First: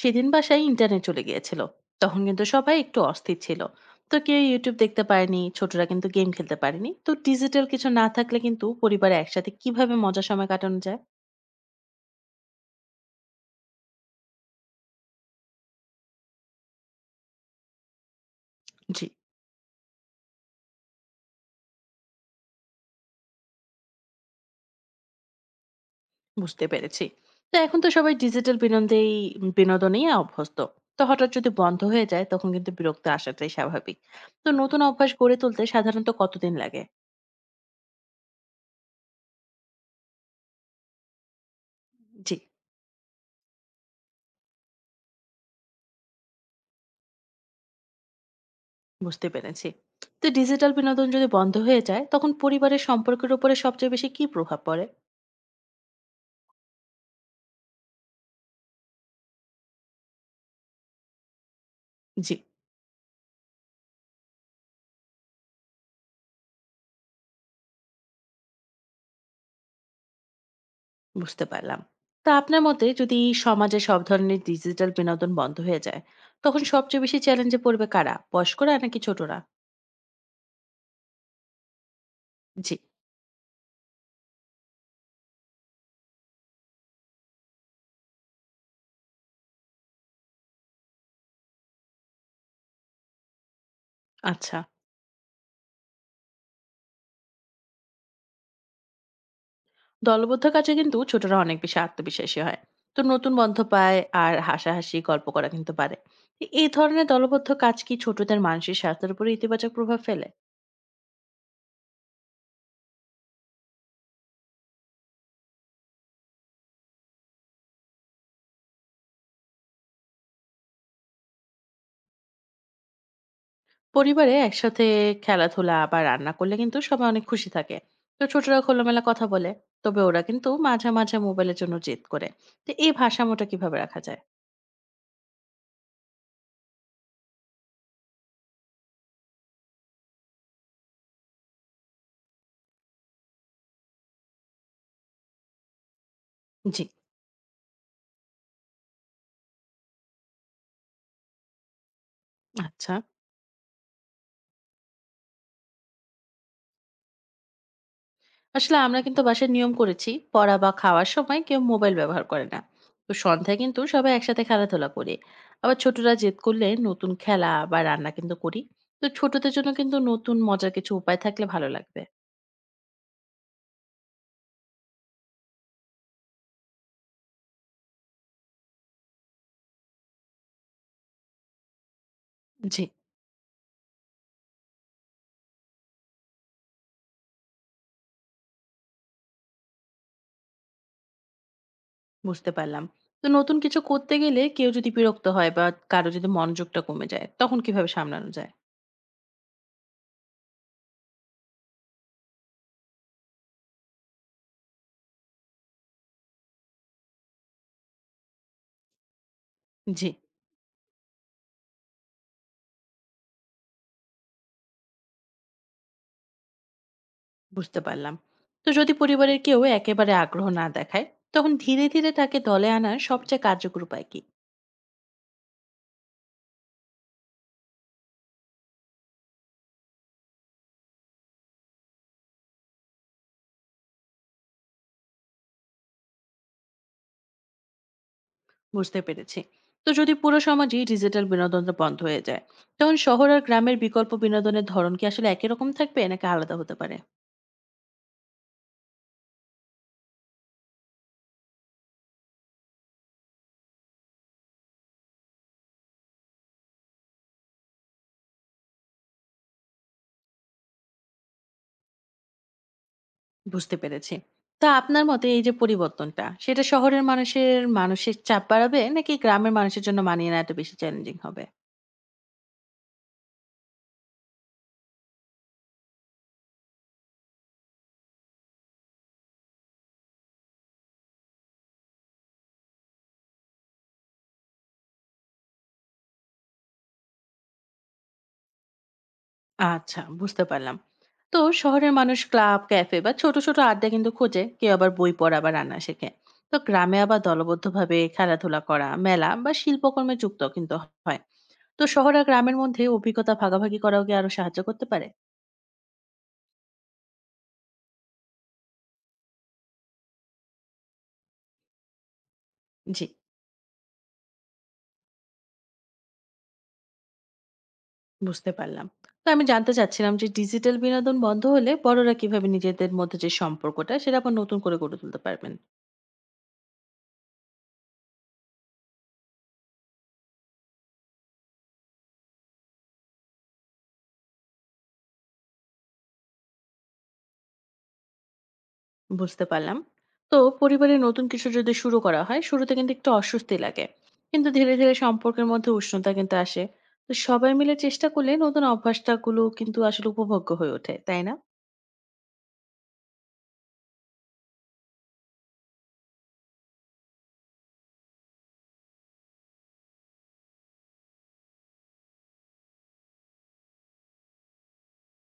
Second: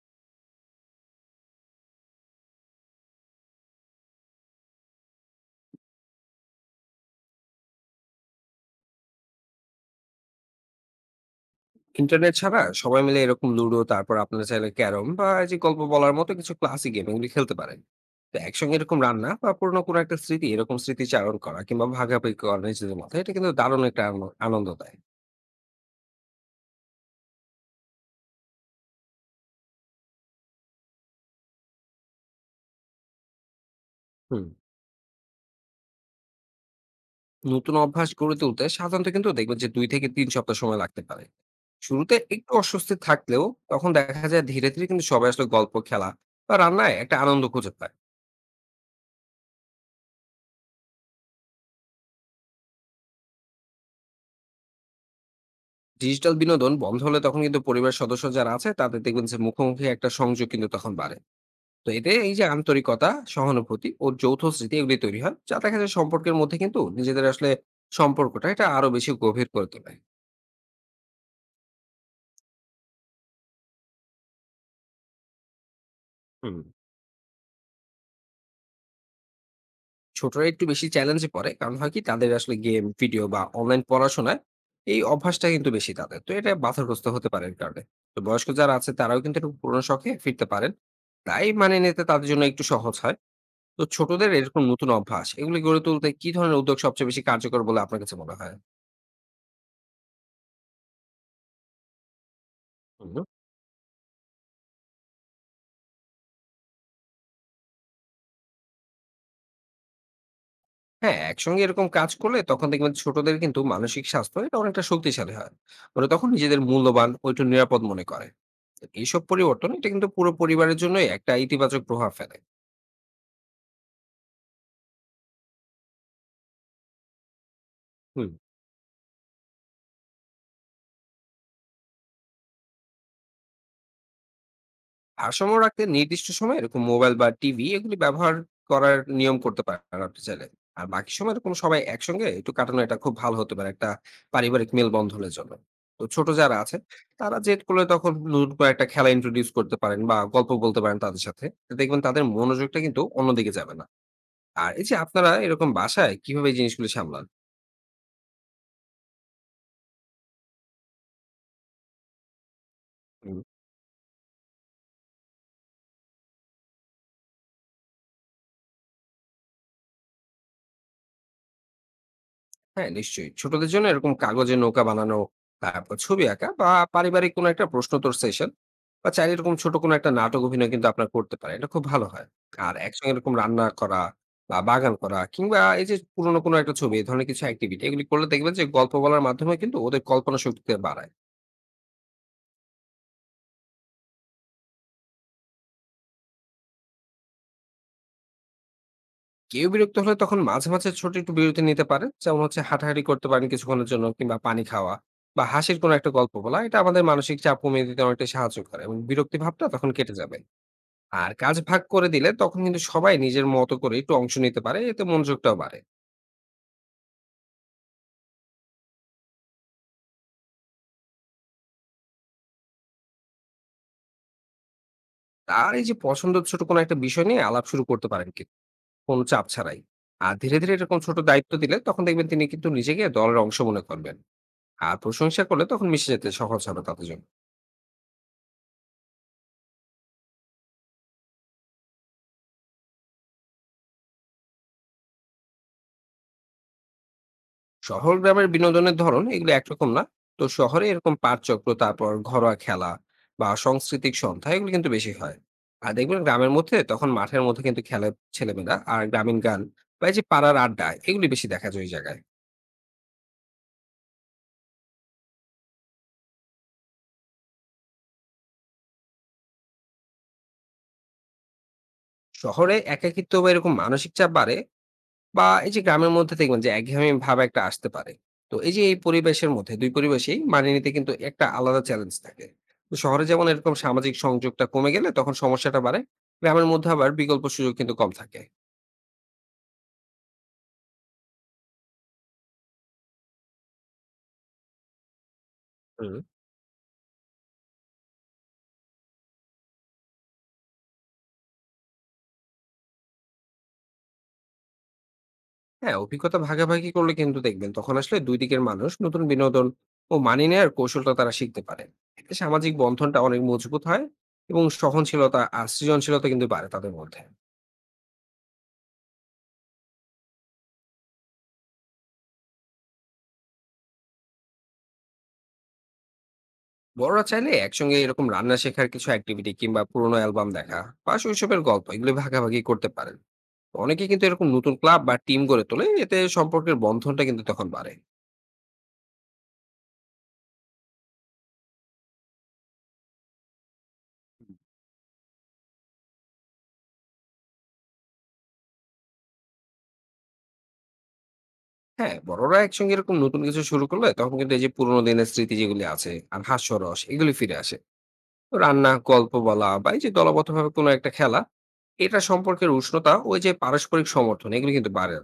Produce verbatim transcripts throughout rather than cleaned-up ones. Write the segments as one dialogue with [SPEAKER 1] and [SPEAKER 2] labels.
[SPEAKER 1] সেদিন বাসায় ইন্টারনেট চলে গিয়েছিল। তখন কিন্তু সবাই একটু অস্থির ছিল। তো কেউ ইউটিউব দেখতে পারেনি, ছোটরা কিন্তু গেম খেলতে পারেনি। তো ডিজিটাল কিছু না থাকলে কিন্তু পরিবারে একসাথে কিভাবে মজার সময় কাটানো যায়?
[SPEAKER 2] ইন্টারনেট ছাড়া সবাই মিলে এরকম লুডো, তারপর আপনারা চাইলে ক্যারম বা এই যে গল্প বলার মতো কিছু ক্লাসিক গেম এগুলি খেলতে পারেন। তো একসঙ্গে এরকম
[SPEAKER 1] জি,
[SPEAKER 2] রান্না বা পুরোনো কোনো একটা স্মৃতি এরকম স্মৃতিচারণ করা কিংবা ভাগাভাগি করা নিজেদের মধ্যে, এটা কিন্তু দারুণ একটা আন- আনন্দ দেয়।
[SPEAKER 1] বুঝতে পেরেছি। তো এখন তো সবাই ডিজিটাল বিনোদেই বিনোদনেই অভ্যস্ত। তো হঠাৎ যদি বন্ধ হয়ে যায়, তখন কিন্তু বিরক্ত আসাটাই স্বাভাবিক।
[SPEAKER 2] হুম।
[SPEAKER 1] তো নতুন অভ্যাস গড়ে তুলতে সাধারণত কতদিন লাগে?
[SPEAKER 2] নতুন অভ্যাস গড়ে তুলতে সাধারণত কিন্তু দেখবেন যে দুই থেকে তিন সপ্তাহ সময় লাগতে পারে। শুরুতে
[SPEAKER 1] জি,
[SPEAKER 2] একটু অস্বস্তি থাকলেও তখন দেখা যায় ধীরে ধীরে কিন্তু সবাই আসলে গল্প, খেলা বা রান্নায় একটা আনন্দ খুঁজে পায়।
[SPEAKER 1] বুঝতে পেরেছি। তো ডিজিটাল বিনোদন যদি বন্ধ হয়ে যায়, তখন পরিবারের সম্পর্কের উপরে সবচেয়ে বেশি কি প্রভাব পড়ে?
[SPEAKER 2] ডিজিটাল বিনোদন বন্ধ হলে তখন কিন্তু পরিবার সদস্য যারা আছে তাদের দেখবেন যে মুখোমুখি একটা সংযোগ কিন্তু তখন বাড়ে। তো এতে
[SPEAKER 1] জি,
[SPEAKER 2] এই যে আন্তরিকতা, সহানুভূতি ও যৌথ স্মৃতি এগুলি তৈরি হয়, যা দেখা যায় সম্পর্কের মধ্যে কিন্তু নিজেদের আসলে সম্পর্কটা এটা আরো বেশি গভীর করে তোলে।
[SPEAKER 1] বুঝতে পারলাম। তো আপনার মতে যদি সমাজে সব ধরনের ডিজিটাল বিনোদন বন্ধ হয়ে যায়,
[SPEAKER 2] হুম।
[SPEAKER 1] তখন সবচেয়ে বেশি চ্যালেঞ্জে পড়বে কারা? বয়স্করা নাকি ছোটরা?
[SPEAKER 2] ছোটরা একটু বেশি চ্যালেঞ্জে পড়ে, কারণ হয় কি তাদের আসলে
[SPEAKER 1] জি,
[SPEAKER 2] গেম, ভিডিও বা অনলাইন পড়াশোনায় এই অভ্যাসটা কিন্তু বেশি। তাদের তো এটা বাধাগ্রস্ত হতে পারে এর কারণে। তো বয়স্ক যারা আছে তারাও কিন্তু একটু পুরোনো শখে ফিরতে পারেন, তাই মানে নিতে তাদের জন্য একটু সহজ হয়। তো ছোটদের
[SPEAKER 1] আচ্ছা।
[SPEAKER 2] এরকম নতুন অভ্যাস এগুলি গড়ে তুলতে কি ধরনের উদ্যোগ সবচেয়ে বেশি কার্যকর বলে আপনার কাছে মনে হয়?
[SPEAKER 1] দলবদ্ধ কাজে কিন্তু ছোটরা অনেক বেশি আত্মবিশ্বাসী হয়। তো নতুন বন্ধ পায় আর হাসাহাসি গল্প করা কিন্তু পারে। তো এই ধরনের দলবদ্ধ কাজ কি ছোটদের মানসিক স্বাস্থ্যের উপর ইতিবাচক প্রভাব ফেলে?
[SPEAKER 2] হ্যাঁ, একসঙ্গে এরকম কাজ করলে তখন দেখবেন ছোটদের কিন্তু মানসিক স্বাস্থ্য এটা অনেকটা শক্তিশালী হয়। মানে তখন নিজেদের মূল্যবান ও একটু নিরাপদ মনে করে। এইসব পরিবর্তন এটা কিন্তু পুরো পরিবারের জন্যই একটা ইতিবাচক প্রভাব ফেলে।
[SPEAKER 1] পরিবারে একসাথে খেলাধুলা বা রান্না করলে কিন্তু সবাই অনেক খুশি থাকে। তো
[SPEAKER 2] হুম।
[SPEAKER 1] ছোটরা খোলামেলা কথা বলে, তবে ওরা কিন্তু মাঝে মাঝে মোবাইলের জন্য জেদ করে। তো এই ভারসাম্যটা কিভাবে রাখা যায়?
[SPEAKER 2] ভারসাম্য রাখতে নির্দিষ্ট সময় এরকম মোবাইল বা টিভি এগুলি ব্যবহার করার নিয়ম করতে পারেন আপনি চাইলে। আর বাকি সময় এরকম সবাই একসঙ্গে একটু কাটানো এটা খুব ভালো হতে পারে একটা পারিবারিক মেলবন্ধনের জন্য। তো ছোট যারা আছে
[SPEAKER 1] জি,
[SPEAKER 2] তারা জেদ করলে তখন নতুন করে একটা খেলা ইন্ট্রোডিউস করতে পারেন বা গল্প বলতে পারেন তাদের সাথে। তো দেখবেন তাদের মনোযোগটা
[SPEAKER 1] আচ্ছা।
[SPEAKER 2] কিন্তু অন্যদিকে যাবে না। আর এই যে আপনারা এরকম বাসায় কিভাবে এই জিনিসগুলো সামলান?
[SPEAKER 1] আসলে আমরা কিন্তু বাসায় নিয়ম করেছি, পড়া বা খাওয়ার সময় কেউ মোবাইল ব্যবহার করে না। তো সন্ধ্যায় কিন্তু সবাই একসাথে খেলাধুলা করি। আবার ছোটরা জেদ করলে নতুন খেলা বা রান্না কিন্তু করি। তো ছোটদের জন্য কিন্তু নতুন মজার কিছু উপায় থাকলে ভালো লাগবে।
[SPEAKER 2] হ্যাঁ, নিশ্চয়ই। ছোটদের জন্য এরকম কাগজে নৌকা বানানো, তারপর ছবি আঁকা বা পারিবারিক কোনো একটা প্রশ্নোত্তর সেশন বা চাইলে এরকম ছোট কোনো একটা নাটক অভিনয় কিন্তু আপনারা করতে পারেন। এটা খুব ভালো হয়। আর
[SPEAKER 1] জি,
[SPEAKER 2] একসঙ্গে এরকম রান্না করা বা বাগান করা কিংবা এই যে পুরনো কোনো একটা ছবি, এই ধরনের কিছু এক্টিভিটি এগুলি করলে দেখবেন যে গল্প বলার মাধ্যমে কিন্তু ওদের কল্পনা শক্তিটা বাড়ায়।
[SPEAKER 1] বুঝতে পারলাম। তো নতুন কিছু করতে গেলে কেউ যদি বিরক্ত হয় বা কারো যদি মনোযোগটা কমে যায়, তখন কিভাবে সামলানো যায়?
[SPEAKER 2] কেউ বিরক্ত হলে তখন মাঝে মাঝে ছোট একটু বিরতি নিতে পারে। যেমন হচ্ছে হাঁটাহাঁটি করতে পারেন কিছুক্ষণের জন্য, কিংবা পানি খাওয়া বা হাসির কোনো একটা গল্প বলা। এটা আমাদের মানসিক চাপ কমিয়ে দিতে অনেকটাই সাহায্য করে, এবং বিরক্তি ভাবটা তখন
[SPEAKER 1] জি,
[SPEAKER 2] কেটে যাবে। আর কাজ ভাগ করে দিলে তখন কিন্তু সবাই নিজের মতো করে একটু অংশ নিতে পারে, এতে মনোযোগটাও বাড়ে।
[SPEAKER 1] বুঝতে পারলাম। তো যদি পরিবারের কেউ একেবারে আগ্রহ না দেখায়, তখন ধীরে ধীরে তাকে দলে আনার সবচেয়ে কার্যকর উপায় কি?
[SPEAKER 2] আর এই যে পছন্দের ছোট কোনো একটা বিষয় নিয়ে আলাপ শুরু করতে পারেন কিন্তু কোনো চাপ ছাড়াই। আর ধীরে ধীরে এরকম ছোট দায়িত্ব দিলে তখন দেখবেন তিনি কিন্তু নিজেকে দলের অংশ মনে করবেন। আর প্রশংসা করলে তখন মিশে যেতে সহজ হবে তাদের জন্য।
[SPEAKER 1] বুঝতে পেরেছি। তো যদি পুরো সমাজই ডিজিটাল বিনোদনটা বন্ধ হয়ে যায়, তখন শহর আর গ্রামের বিকল্প বিনোদনের ধরন কি আসলে একই রকম থাকবে নাকি আলাদা হতে পারে?
[SPEAKER 2] শহর গ্রামের বিনোদনের ধরন এগুলো একরকম না। তো শহরে এরকম পাঠচক্র, তারপর ঘরোয়া খেলা বা সাংস্কৃতিক সন্ধ্যা এগুলো কিন্তু বেশি হয়। আর দেখবেন গ্রামের মধ্যে তখন মাঠের মধ্যে কিন্তু খেলে ছেলেমেয়েরা, আর গ্রামীণ গান বা এই যে পাড়ার আড্ডা এগুলি বেশি দেখা যায় ওই জায়গায়।
[SPEAKER 1] বুঝতে পেরেছি। তো আপনার মতে এই যে পরিবর্তনটা, সেটা শহরের মানুষের মানসিক চাপ বাড়াবে নাকি গ্রামের মানুষের জন্য মানিয়ে নেওয়াটা বেশি চ্যালেঞ্জিং হবে?
[SPEAKER 2] শহরে একাকিত্ব বা এরকম মানসিক চাপ বাড়ে, বা এই যে গ্রামের মধ্যে দেখবেন যে একঘেয়েমি ভাব একটা আসতে পারে। তো এই যে এই পরিবেশের মধ্যে, দুই পরিবেশেই মানিয়ে নিতে কিন্তু একটা আলাদা চ্যালেঞ্জ থাকে। তো শহরে যেমন এরকম সামাজিক সংযোগটা কমে গেলে তখন সমস্যাটা বাড়ে, গ্রামের মধ্যে আবার বিকল্প সুযোগ কিন্তু কম থাকে।
[SPEAKER 1] আচ্ছা, বুঝতে পারলাম। তো শহরের মানুষ ক্লাব, ক্যাফে বা ছোট ছোট আড্ডা কিন্তু খোঁজে। কেউ আবার বই পড়া বা রান্না শেখে।
[SPEAKER 2] হুম।
[SPEAKER 1] তো গ্রামে আবার দলবদ্ধভাবে খেলাধুলা করা, মেলা বা শিল্পকর্মে যুক্ত কিন্তু হয়। তো শহর আর গ্রামের মধ্যে অভিজ্ঞতা ভাগাভাগি করাও কি আরো সাহায্য করতে পারে?
[SPEAKER 2] হ্যাঁ, অভিজ্ঞতা ভাগাভাগি করলে কিন্তু দেখবেন তখন আসলে দুই দিকের মানুষ নতুন বিনোদন ও মানিয়ে নেওয়ার কৌশলটা তারা শিখতে পারে। এতে সামাজিক
[SPEAKER 1] জি।
[SPEAKER 2] বন্ধনটা অনেক মজবুত হয় এবং সহনশীলতা আর সৃজনশীলতা কিন্তু বাড়ে তাদের মধ্যে।
[SPEAKER 1] বুঝতে পারলাম। তো আমি জানতে চাচ্ছিলাম যে ডিজিটাল বিনোদন বন্ধ হলে বড়রা কিভাবে নিজেদের মধ্যে যে সম্পর্কটা, সেটা আবার নতুন করে গড়ে তুলতে পারবেন।
[SPEAKER 2] বড়রা চাইলে একসঙ্গে এরকম রান্না শেখার কিছু অ্যাক্টিভিটি, কিংবা পুরোনো অ্যালবাম দেখা বা শৈশবের গল্প এগুলো ভাগাভাগি করতে পারেন। অনেকে কিন্তু এরকম নতুন ক্লাব বা টিম গড়ে তোলে, এতে সম্পর্কের বন্ধনটা কিন্তু তখন বাড়ে।
[SPEAKER 1] বুঝতে পারলাম। তো পরিবারে নতুন কিছু যদি শুরু করা হয়, শুরুতে কিন্তু একটু অস্বস্তি লাগে, কিন্তু ধীরে ধীরে সম্পর্কের মধ্যে উষ্ণতা কিন্তু আসে। তো সবাই মিলে চেষ্টা করলে নতুন অভ্যাসটা গুলো কিন্তু আসলে উপভোগ্য হয়ে ওঠে, তাই না?
[SPEAKER 2] হ্যাঁ, বড়রা একসঙ্গে এরকম নতুন কিছু শুরু করলে তখন কিন্তু এই যে পুরোনো দিনের স্মৃতি যেগুলি আছে আর হাস্যরস এগুলি ফিরে আসে। তো রান্না, গল্প বলা বা এই যে দলবদ্ধভাবে কোনো একটা খেলা, এটা সম্পর্কের উষ্ণতা, ওই যে পারস্পরিক সমর্থন এগুলো কিন্তু বাড়ে।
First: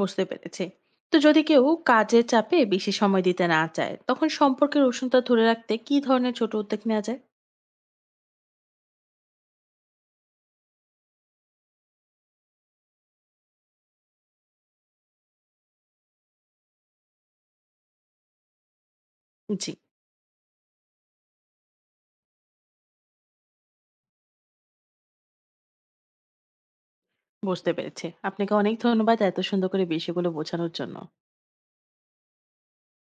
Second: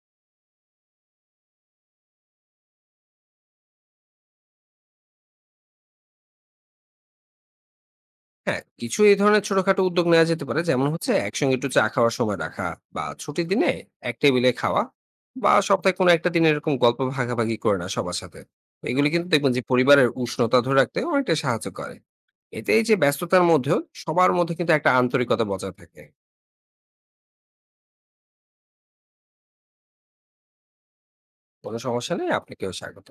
[SPEAKER 1] বুঝতে পেরেছি। তো যদি কেউ কাজের চাপে বেশি সময় দিতে না চায়, তখন সম্পর্কের উষ্ণতা ধরে রাখতে কি ধরনের ছোট উদ্যোগ নেওয়া যায়?
[SPEAKER 2] হ্যাঁ, কিছু এই ধরনের ছোটখাটো উদ্যোগ নেওয়া যেতে পারে। যেমন হচ্ছে একসঙ্গে একটু চা খাওয়ার সময় রাখা, বা ছুটির দিনে এক টেবিলে খাওয়া, বা সপ্তাহে কোনো একটা দিন এরকম গল্প ভাগাভাগি করে নেওয়া সবার সাথে। এগুলি কিন্তু দেখবেন যে
[SPEAKER 1] জি,
[SPEAKER 2] পরিবারের উষ্ণতা ধরে রাখতে অনেকটাই সাহায্য করে। এতে এই যে ব্যস্ততার মধ্যেও সবার মধ্যে কিন্তু একটা আন্তরিকতা বজায় থাকে।
[SPEAKER 1] বুঝতে পেরেছি। আপনাকে অনেক ধন্যবাদ এত সুন্দর করে বিষয়গুলো বোঝানোর জন্য।
[SPEAKER 2] কোনো সমস্যা নেই, আপনাকেও স্বাগত।